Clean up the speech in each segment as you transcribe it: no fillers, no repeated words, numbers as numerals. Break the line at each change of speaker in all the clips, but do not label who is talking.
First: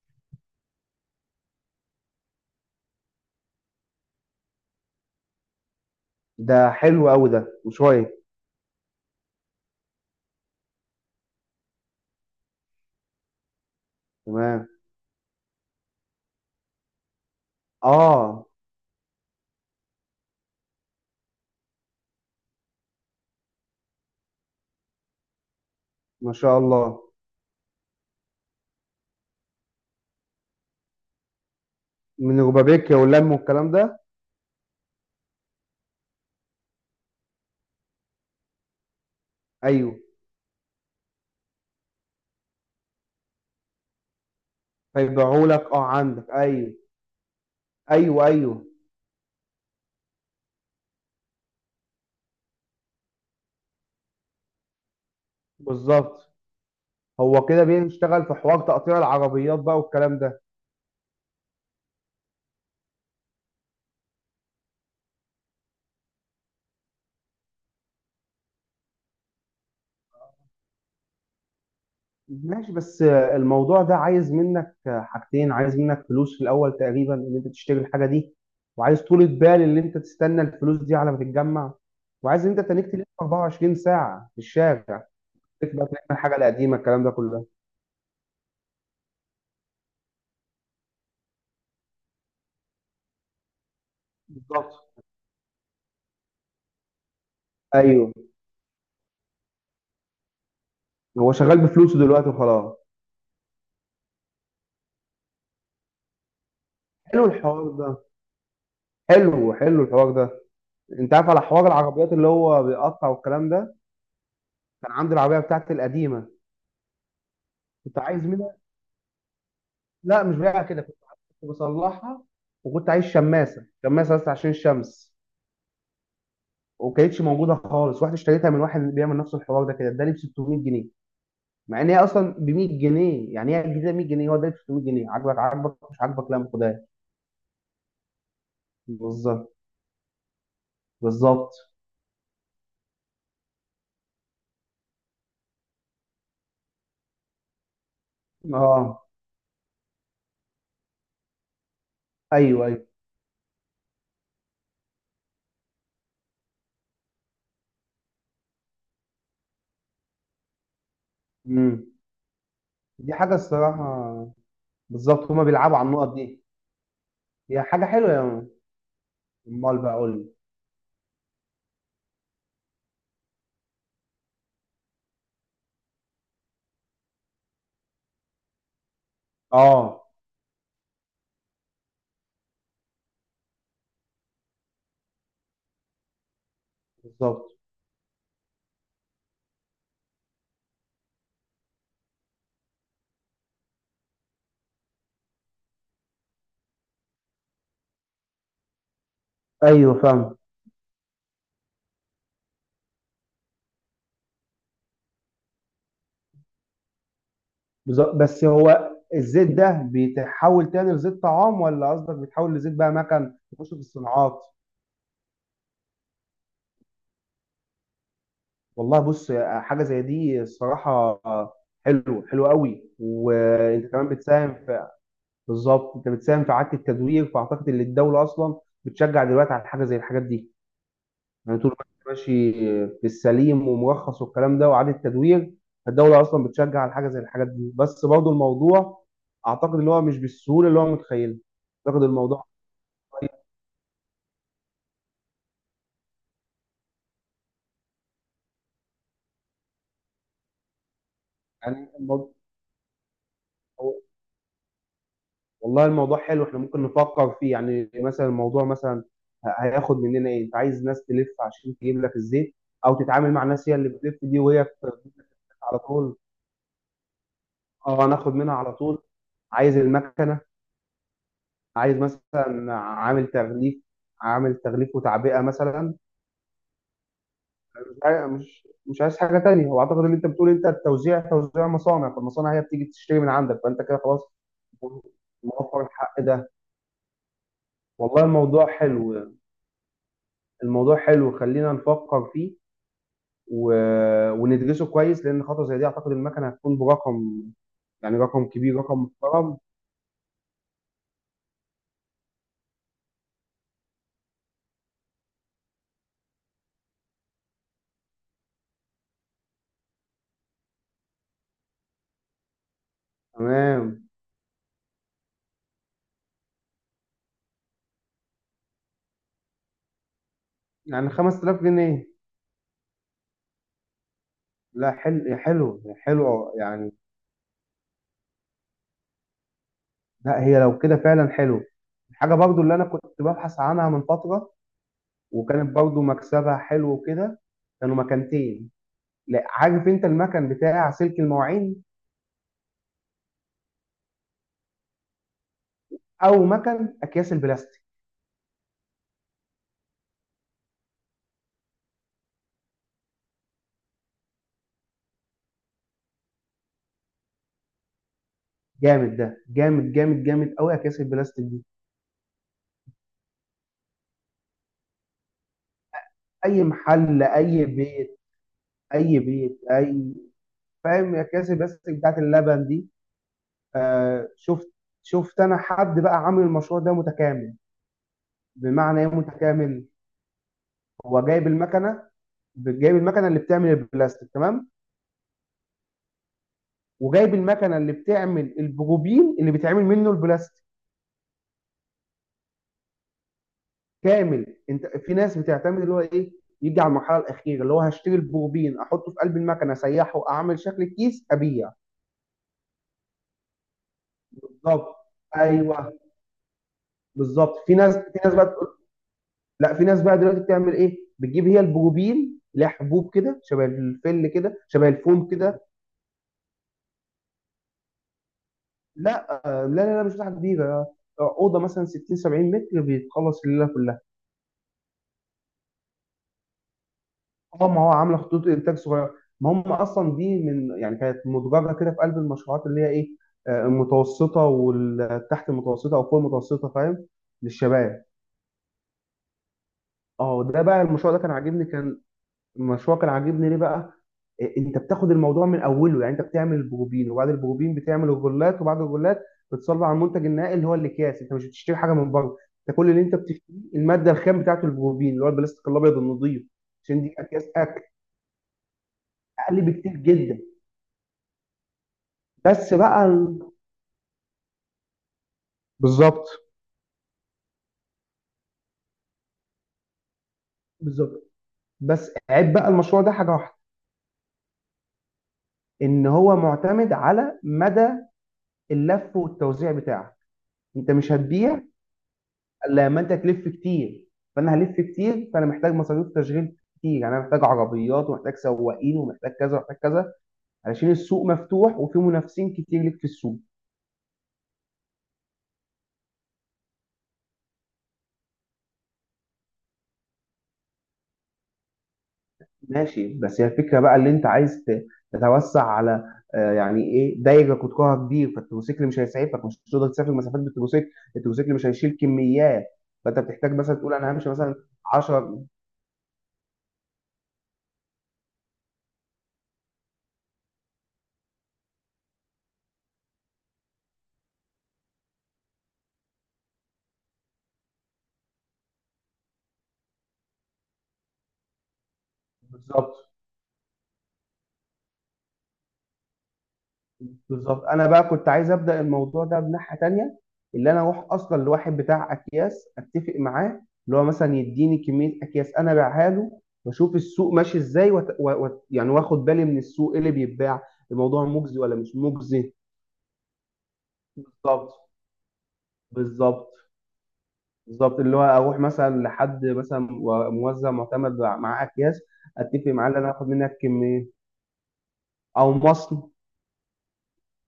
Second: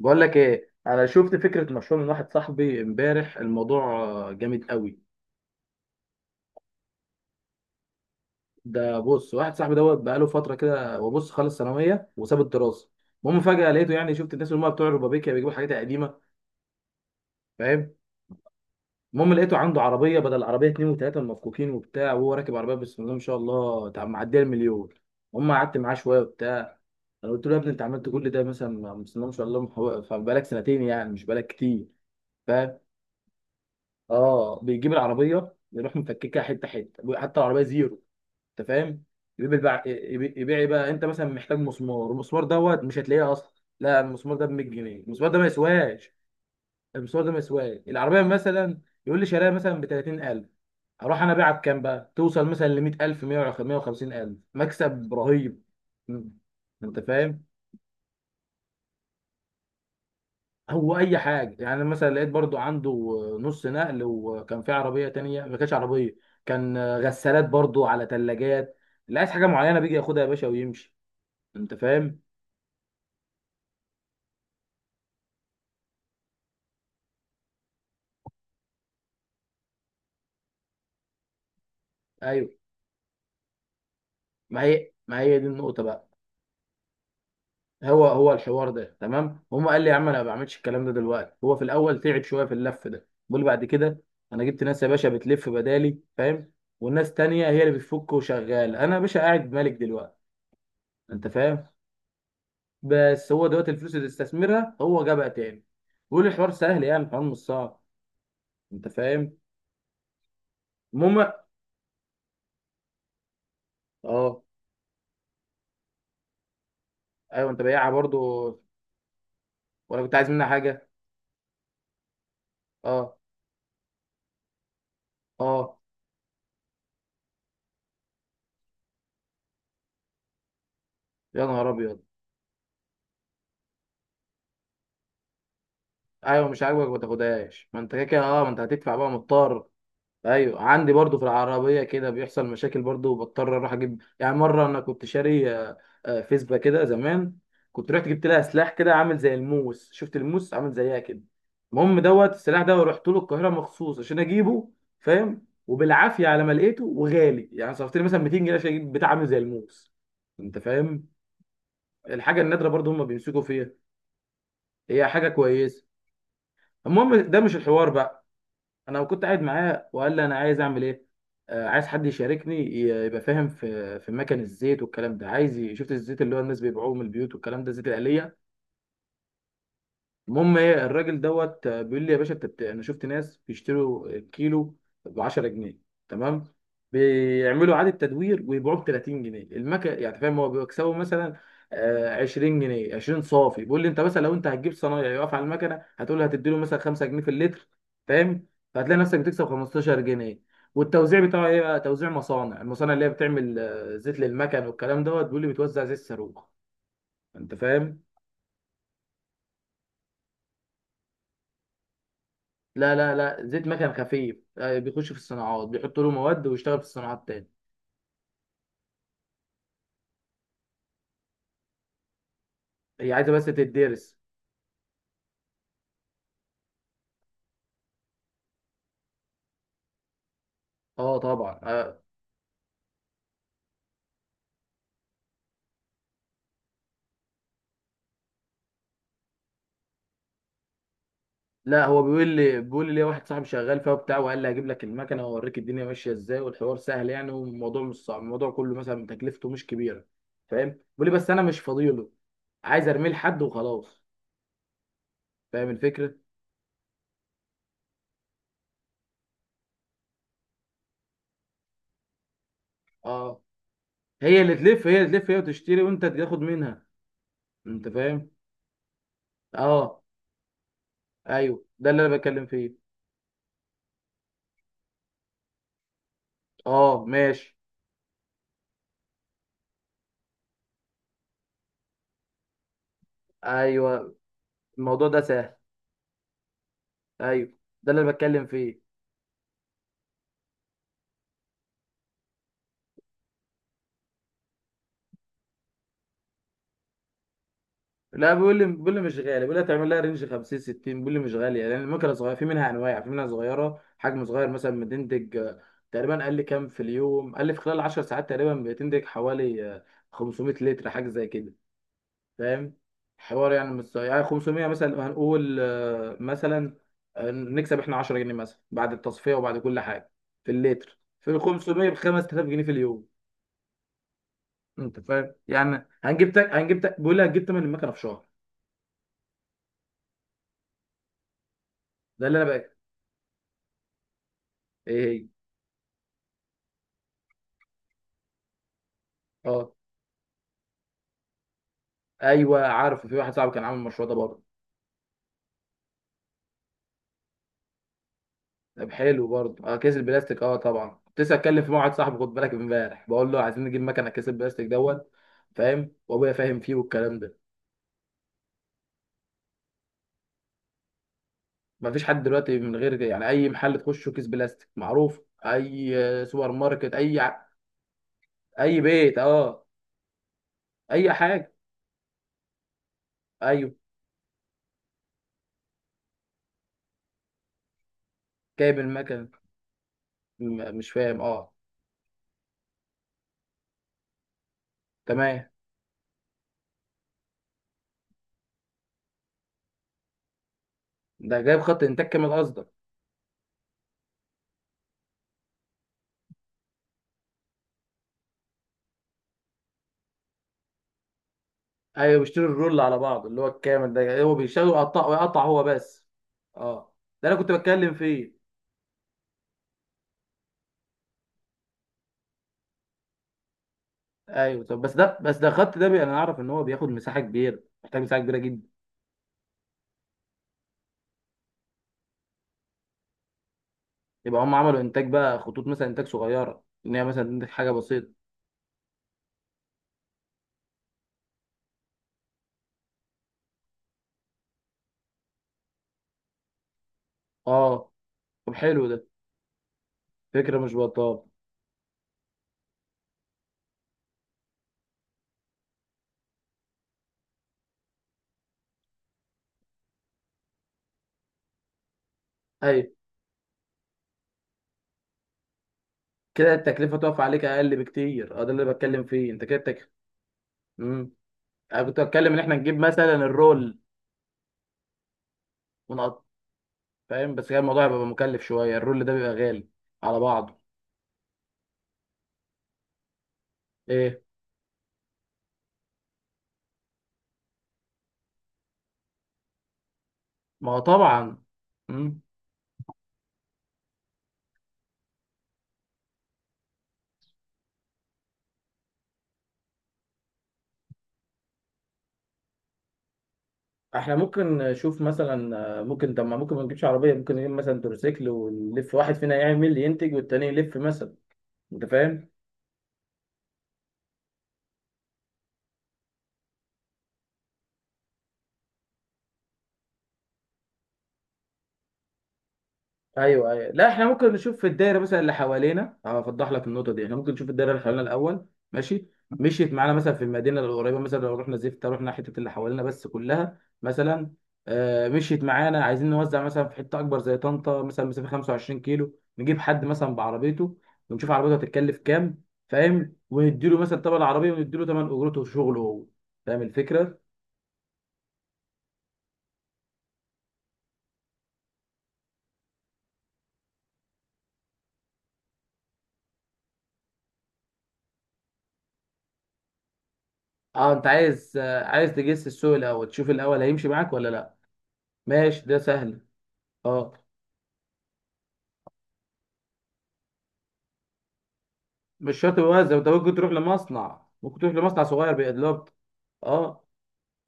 بقول لك ايه، انا شفت فكره مشروع من واحد صاحبي امبارح، الموضوع جامد قوي.
ده حلو قوي، ده وشوية.
ده بص، واحد صاحبي دوت بقاله فتره كده، وبص خلص ثانويه وساب الدراسه. المهم فجاه لقيته، يعني شفت الناس اللي
تمام.
هم بتوع الربابيكيا بيجيبوا حاجات قديمه. فاهم.
اه.
المهم لقيته عنده عربيه، بدل العربيه اتنين وتلاته المفكوكين وبتاع، وهو راكب عربيه بسم الله ما شاء الله، معديه المليون. هم قعدت معاه شويه
ما شاء
وبتاع.
الله.
انا قلت له يا ابني انت عملت كل ده مثلا؟ بسم الله ما شاء الله. فبقالك سنتين، يعني مش بقالك كتير.
من
فاهم؟
ربابيكيا واللم والكلام ده.
اه بيجيب العربيه يروح مفككها حته حته، حتى العربيه زيرو. انت فاهم؟ يبيع بقى.
ايوه.
يبيع إيه بقى؟ انت مثلا محتاج مسمار، المسمار دوت مش هتلاقيه اصلا. لا، المسمار ده ب 100 جنيه، المسمار ده ما
فيبيعوا لك، اه،
يسواش.
عندك. ايوه.
المسمار ده ما يسواش.
ايوه.
العربيه
ايوه.
مثلا يقول لي شرايها مثلا ب 30,000. اروح انا ابيعها بكام بقى؟ توصل مثلا ل 100,000، 150,000. مكسب رهيب. مم.
بالظبط.
انت فاهم.
هو كده بيشتغل في حوار تقطيع العربيات بقى والكلام ده.
هو اي حاجه، يعني مثلا لقيت برضو عنده نص نقل، وكان في عربيه تانية ما كانتش عربيه، كان غسالات، برضو على ثلاجات. لا، عايز حاجه معينه بيجي ياخدها يا باشا ويمشي. انت فاهم.
ماشي، بس الموضوع ده عايز منك حاجتين: عايز منك فلوس في الاول تقريبا ان انت تشتري الحاجة دي، وعايز طولة بال ان انت تستنى الفلوس دي على ما تتجمع، وعايز
ايوه.
ان انت تنيك تلف 24 ساعة في
ما هي
الشارع،
ما هي دي النقطه
تكبر، تعمل
بقى.
الحاجة القديمة، الكلام ده كله.
هو الحوار ده تمام. هم قال لي يا عم انا ما بعملش الكلام ده دلوقتي، هو في الاول تعب شويه في اللف ده، بيقول بعد كده انا جبت ناس يا
بالظبط.
باشا بتلف بدالي، فاهم، والناس تانية هي اللي بتفك
ايوه.
وشغال، انا يا باشا قاعد مالك دلوقتي. انت
هو شغال
فاهم.
بفلوسه دلوقتي وخلاص.
بس هو دلوقتي الفلوس اللي استثمرها هو جابها تاني. بيقول الحوار سهل، يعني الحوار
حلو
مش
الحوار
صعب.
ده.
انت فاهم.
حلو، حلو الحوار ده. انت عارف
المهم.
على حوار العربيات اللي هو بيقطع والكلام ده؟
اه.
كان عندي العربيه بتاعتي القديمه.
ايوه انت بياعها
كنت عايز
برضو؟
منها.
ولا كنت
لا،
عايز
مش
منها
بيها كده.
حاجه؟
كنت بصلحها. وكنت عايز
اه.
شماسه، شماسه بس عشان الشمس.
اه.
وكانتش موجوده خالص، رحت اشتريتها من واحد بيعمل نفس الحوار ده كده، اداني ب 600 جنيه.
يا نهار
مع ان هي
ابيض.
اصلا ب 100 جنيه، يعني هي جديده 100 جنيه، هو اداني ب 600 جنيه. عاجبك عاجبك، مش عاجبك لا
ايوه،
ما
مش
خدهاش.
عاجبك ما تاخدهاش، ما انت كده كده اه، ما انت هتدفع بقى
بالظبط.
مضطر. ايوه عندي برضو في
بالظبط.
العربيه كده بيحصل مشاكل برضو، وبضطر اروح اجيب. يعني مره انا كنت شاري فيسبا كده زمان، كنت رحت جبت لها سلاح كده
اه.
عامل زي الموس، شفت الموس عامل زيها كده. المهم دوت السلاح
ايوه.
ده،
أيوه.
ورحت له القاهره مخصوص عشان اجيبه. فاهم. وبالعافيه على ما لقيته، وغالي يعني، صرفت لي مثلا 200 جنيه عشان اجيب بتاع عامل زي الموس. انت فاهم.
امم.
الحاجه النادره برضو هم
دي حاجة
بيمسكوا فيها.
الصراحة.
هي حاجه
بالظبط، هما بيلعبوا
كويسه.
على النقط دي.
المهم ده مش
هي حاجة
الحوار
حلوة.
بقى. انا كنت قاعد
امال
معاه
بقى قول
وقال لي
لي.
انا عايز اعمل ايه. عايز حد يشاركني يبقى فاهم في مكان الزيت والكلام ده. عايز شفت الزيت اللي هو الناس بيبيعوه من البيوت والكلام ده، الزيت الآلية.
اه.
المهم ايه؟ الراجل دوت بيقول لي يا باشا انت انا شفت ناس بيشتروا كيلو ب 10 جنيه، تمام،
بالظبط.
بيعملوا اعاده تدوير ويبيعوه ب 30 جنيه المكن، يعني فاهم؟ هو بيكسبوا مثلا 20 جنيه، 20 صافي. بيقول لي انت مثلا لو انت هتجيب صنايعي يقف على المكنه هتقول له، هتدي له مثلا 5 جنيه في اللتر، فاهم، فهتلاقي نفسك بتكسب
ايوه
15
فاهم.
جنيه والتوزيع بتاعه ايه بقى؟ توزيع مصانع، المصانع اللي هي بتعمل زيت للمكن والكلام دوت، بيقول لي بتوزع زيت صاروخ. انت فاهم.
بالظبط. بس هو الزيت ده بيتحول تاني لزيت طعام، ولا قصدك بيتحول لزيت بقى
لا لا
مكن
لا، زيت
تخش في
مكن
الصناعات؟
خفيف بيخش في الصناعات، بيحطوا له مواد ويشتغل في الصناعات تاني.
والله بص، حاجة زي دي الصراحة حلو، حلو قوي.
هي عايزه بس
وانت كمان
تدرس.
بتساهم في... بالظبط، انت بتساهم في إعادة التدوير، فاعتقد ان الدولة اصلا بتشجع دلوقتي على حاجة زي الحاجات دي.
اه
يعني
طبعا.
طول ما
آه.
انت ماشي في السليم ومرخص والكلام ده وإعادة تدوير، الدولة أصلا بتشجع على حاجة زي الحاجات دي. بس برضه الموضوع أعتقد إن هو مش بالسهولة اللي هو متخيلها.
لا هو
أعتقد
بيقول
الموضوع،
لي بيقول لي ليه، واحد صاحبي شغال فيها وبتاع، وقال لي هجيب لك المكنه واوريك الدنيا ماشيه ازاي، والحوار سهل يعني، والموضوع مش صعب، الموضوع كله مثلا تكلفته مش كبيره. فاهم. بيقول لي بس انا مش
يعني
فاضيله،
الموضوع...
عايز ارميه لحد وخلاص. فاهم
والله
الفكره.
الموضوع حلو، إحنا ممكن نفكر فيه. يعني مثلا الموضوع مثلا هياخد مننا إيه؟ أنت عايز ناس تلف عشان تجيب لك الزيت، أو تتعامل
اه
مع ناس هي اللي بتلف دي،
هي اللي
وهي
تلف هي اللي تلف هي
على
وتشتري، وانت
طول.
تاخد منها. انت
أه،
فاهم.
ناخد منها على طول. عايز
اه.
المكنة،
ايوه، ده
عايز
اللي انا بتكلم فيه.
مثلا عامل تغليف، عامل تغليف وتعبئه مثلا.
اه ماشي.
مش عايز حاجه تانية. هو اعتقد اللي انت بتقول انت التوزيع توزيع مصانع، فالمصانع هي بتيجي تشتري من عندك، فانت كده
ايوه
خلاص
الموضوع ده سهل.
موفر الحق ده.
ايوه ده اللي
والله
بتكلم
الموضوع
فيه.
حلو، الموضوع حلو، خلينا نفكر فيه و... وندرسه كويس، لان خطوه زي دي اعتقد المكنه هتكون برقم، يعني
لا
رقم
بيقول لي
كبير،
بيقول لي
رقم
مش غالي، بيقول
محترم.
لي تعمل لها رينج 50، 60، بيقول لي مش غاليه لان المكنه صغيره، في منها انواع، في منها صغيره حجم صغير مثلا بتنتج تقريبا. قال لي كام في اليوم؟ قال لي في خلال 10 ساعات تقريبا بتنتج حوالي 500 لتر حاجه زي كده. فاهم، حوار يعني، مش
تمام.
يعني 500. مثلا هنقول مثلا نكسب احنا 10 جنيه مثلا بعد التصفيه وبعد كل حاجه في اللتر،
يعني
في
5000
500 ب
جنيه
5000 جنيه في اليوم.
لا،
انت فاهم،
حلو
يعني
حلو
هنجيب تك
حلو
هنجيب
يعني.
تك بيقول لي هتجيب تمن المكنه في شهر.
لا هي لو كده فعلا حلو.
ده
حاجة
اللي انا
برضو اللي
بقى.
أنا كنت ببحث عنها من فترة،
ايه هي؟
وكانت برضو مكسبها حلو وكده. كانوا مكانتين. لا،
اه
عارف أنت المكان بتاع سلك المواعين،
ايوه عارف، في واحد صاحبي كان عامل المشروع ده برضه.
أو مكان أكياس البلاستيك؟
طب حلو برضه، اه كيس البلاستيك، اه طبعا كنت لسه اتكلم مع واحد صاحبي، خد بالك، امبارح بقول له عايزين نجيب مكنه كيس البلاستيك دوت. فاهم، وابويا فاهم فيه والكلام ده.
جامد ده، جامد جامد جامد أوي أكياس البلاستيك دي.
مفيش حد دلوقتي من غير كده. يعني اي محل تخشه كيس بلاستيك معروف. اي سوبر
أي
ماركت، اي
محل، أي بيت،
اي بيت.
أي بيت،
اه.
أي...
اي
فاهم أكياس
حاجه.
البلاستيك بتاعت اللبن دي؟
ايوه.
آه، شفت. شفت أنا حد بقى عامل المشروع ده متكامل.
جايب
بمعنى إيه
المكنه.
متكامل؟
مش فاهم.
هو جايب
اه.
المكنة، جايب المكنة اللي بتعمل البلاستيك تمام،
تمام.
وجايب المكنه اللي بتعمل البروبين اللي بيتعمل منه البلاستيك.
ده جايب خط انتاج كامل قصدك؟
كامل. انت في ناس بتعتمد اللي هو ايه: يجي على المرحله الاخيره اللي هو هشتري البروبين، احطه في قلب المكنه، اسيحه، اعمل شكل الكيس، ابيع.
ايوه بيشتري الرول على بعض، اللي هو الكامل ده هو بيشتغل
بالظبط.
ويقطع ويقطع هو
ايوه.
بس. اه، ده انا كنت
بالظبط. في
بتكلم
ناس في
فيه.
ناس بقى تقول... لا، في ناس بقى دلوقتي بتعمل ايه، بتجيب هي البروبين، لها حبوب كده شبه الفل كده،
ايوه. طب
شبه
بس ده
الفوم
بس ده
كده.
الخط ده انا اعرف ان هو بياخد مساحه كبيره، محتاج مساحه كبيره جدا.
لا، لا، لا، لا مش مساحه كبيره. اوضه مثلا 60 70 متر بيتخلص الليله كلها.
يبقى هم عملوا انتاج بقى، خطوط مثلا انتاج صغيره، ان هي مثلا تنتج
اه،
حاجه
ما هو
بسيطه.
عامله خطوط انتاج صغيره. ما هم اصلا دي من، يعني كانت مدرجه كده في قلب المشروعات اللي هي ايه، المتوسطه والتحت المتوسطه او فوق المتوسطه، فاهم،
اه.
للشباب.
طب حلو ده،
اه.
فكره
ده
مش
بقى المشروع ده
بطاله.
كان عاجبني، كان... المشروع كان عاجبني ليه بقى؟ انت بتاخد الموضوع من اوله، يعني انت بتعمل البروبين وبعد البروبين بتعمل الغلات وبعد الغلات بتصلب على المنتج النهائي اللي هو الاكياس. انت مش بتشتري حاجه من بره، انت
ايوه
كل اللي انت بتشتريه الماده الخام بتاعته البروبين اللي هو البلاستيك الابيض النظيف.
كده التكلفه
عشان دي
تقف عليك
اكياس
اقل
اكل.
بكتير. اه ده اللي بتكلم فيه. انت كده
اقل بكتير جدا.
مم. انا كنت بتكلم ان احنا
بس
نجيب
بقى
مثلا
ال-
الرول،
بالظبط.
فاهم، بس كان الموضوع هيبقى مكلف شويه، الرول ده بيبقى غالي على بعضه.
بالظبط. بس عيب بقى المشروع ده حاجه واحده:
ايه؟
ان هو معتمد على مدى اللف والتوزيع بتاعك.
ما هو
انت مش
طبعا.
هتبيع
مم.
الا لما انت تلف كتير. فانا هلف كتير، فانا محتاج مصاريف تشغيل كتير، يعني انا محتاج عربيات، ومحتاج سواقين، ومحتاج كذا ومحتاج كذا، علشان السوق مفتوح وفي منافسين كتير ليك في السوق.
احنا ممكن نشوف مثلا، ممكن ما نجيبش عربيه، ممكن نجيب مثلا تروسيكل ونلف، واحد فينا يعمل ينتج والتاني يلف مثلا. انت فاهم.
ماشي، بس هي الفكره بقى اللي انت عايز تتوسع على، يعني ايه، دايره قطرها كبير، فالتروسيكل مش هيسعفك، مش هتقدر تسافر مسافات بالتروسيكل. التروسيكل مش هيشيل كميات. فانت
ايوه
بتحتاج
ايوه
مثلا
لا
تقول
احنا
انا همشي
ممكن
مثلا
نشوف في الدايره مثلا اللي
10.
حوالينا. هوضح لك النقطه دي، احنا ممكن نشوف الدايره اللي حوالينا الاول. ماشي، مشيت معانا مثلا في المدينه القريبه مثلا، لو رحنا زفت، رحنا حته اللي حوالينا بس كلها مثلا مشيت معانا، عايزين نوزع مثلا في حته اكبر زي طنطا مثلا، مسافه 25 كيلو، نجيب حد مثلا بعربيته، ونشوف عربيته هتتكلف كام.
بالظبط.
فاهم، ونديله مثلا تمن العربيه، ونديله تمن اجرته وشغله هو. فاهم الفكره.
بالظبط. انا بقى كنت عايز ابدا الموضوع ده بناحيه تانيه، اللي انا اروح اصلا لواحد بتاع اكياس، اتفق معاه اللي هو مثلا يديني كميه اكياس انا ابيعها له، واشوف السوق ماشي ازاي يعني واخد بالي من السوق إيه اللي بيتباع،
اه انت
الموضوع
عايز
مجزي ولا مش
عايز تجس
مجزي.
السوق الاول، تشوف الاول هيمشي معاك ولا لا.
بالظبط.
ماشي ده سهل.
بالظبط.
اه.
بالظبط، اللي هو اروح مثلا لحد مثلا موزع معتمد مع اكياس،
مش شرط
اتفق معاه
يوزع،
ان
انت
انا اخد
ممكن تروح
منك
لمصنع،
كميه،
ممكن تروح لمصنع صغير
او
بيقلب.
مصنع،
اه.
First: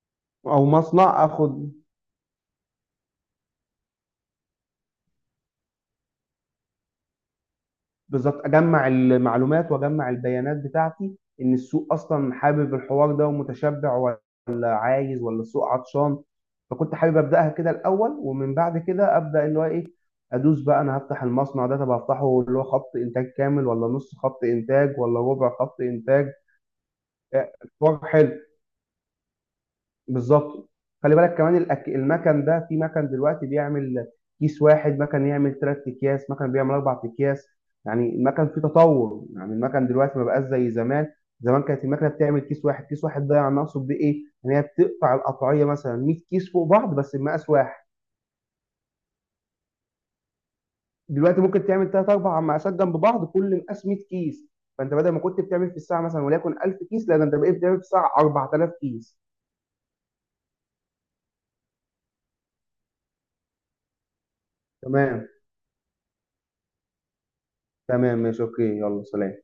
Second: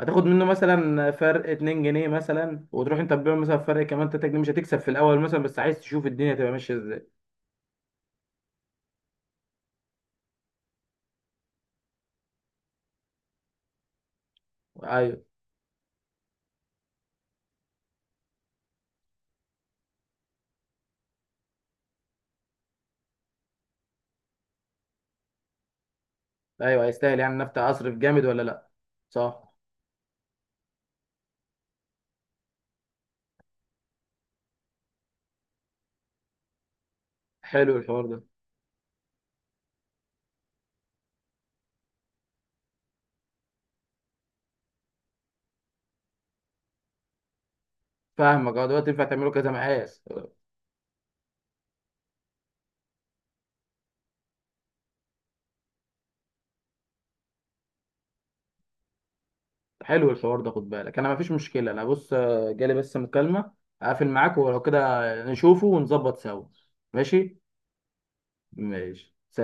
هتاخد منه
او
مثلا
مصنع،
فرق
اخد
2 جنيه مثلا، وتروح انت تبيعه مثلا فرق كمان 3 جنيه، مش هتكسب في الاول مثلا، بس عايز تشوف الدنيا تبقى ماشيه ازاي.
بالظبط، اجمع المعلومات واجمع البيانات بتاعتي ان السوق اصلا حابب الحوار ده ومتشبع، ولا
ايوه.
عايز ولا السوق عطشان. فكنت حابب ابداها كده الاول، ومن بعد كده ابدا اللي هو ايه، ادوس بقى انا هفتح المصنع ده. طب هفتحه اللي هو خط انتاج كامل، ولا نص خط انتاج، ولا ربع خط انتاج؟
ايوه هيستاهل يعني،
آه،
النفط اصرف
حوار
جامد
حلو.
ولا لا؟ صح.
بالظبط. خلي بالك كمان المكن ده، في مكن دلوقتي بيعمل كيس واحد، مكن يعمل ثلاث اكياس، مكن بيعمل اربع اكياس.
حلو الحوار
يعني
ده.
المكن فيه تطور، يعني المكن دلوقتي ما بقاش زي زمان. زمان كانت المكنه بتعمل كيس واحد. كيس واحد ده يعني اقصد بيه ايه، ان هي بتقطع القطعيه مثلا 100 كيس فوق بعض بس بمقاس واحد.
فاهمك، اه دلوقتي ينفع تعمله كذا مقاس.
دلوقتي ممكن تعمل ثلاث اربع مقاسات جنب بعض، كل مقاس 100 كيس. فانت بدل ما كنت بتعمل في الساعه مثلا وليكن 1000 كيس، لا ده انت بقيت بتعمل في الساعه 4000 كيس.
حلو الحوار ده. خد بالك انا مفيش مشكله، انا بص جالي بس مكالمه، اقفل معاك، ولو كده
تمام.
نشوفه ونظبط سوا. ماشي.
تمام، ماشي، اوكي، يلا سلام.
ماشي.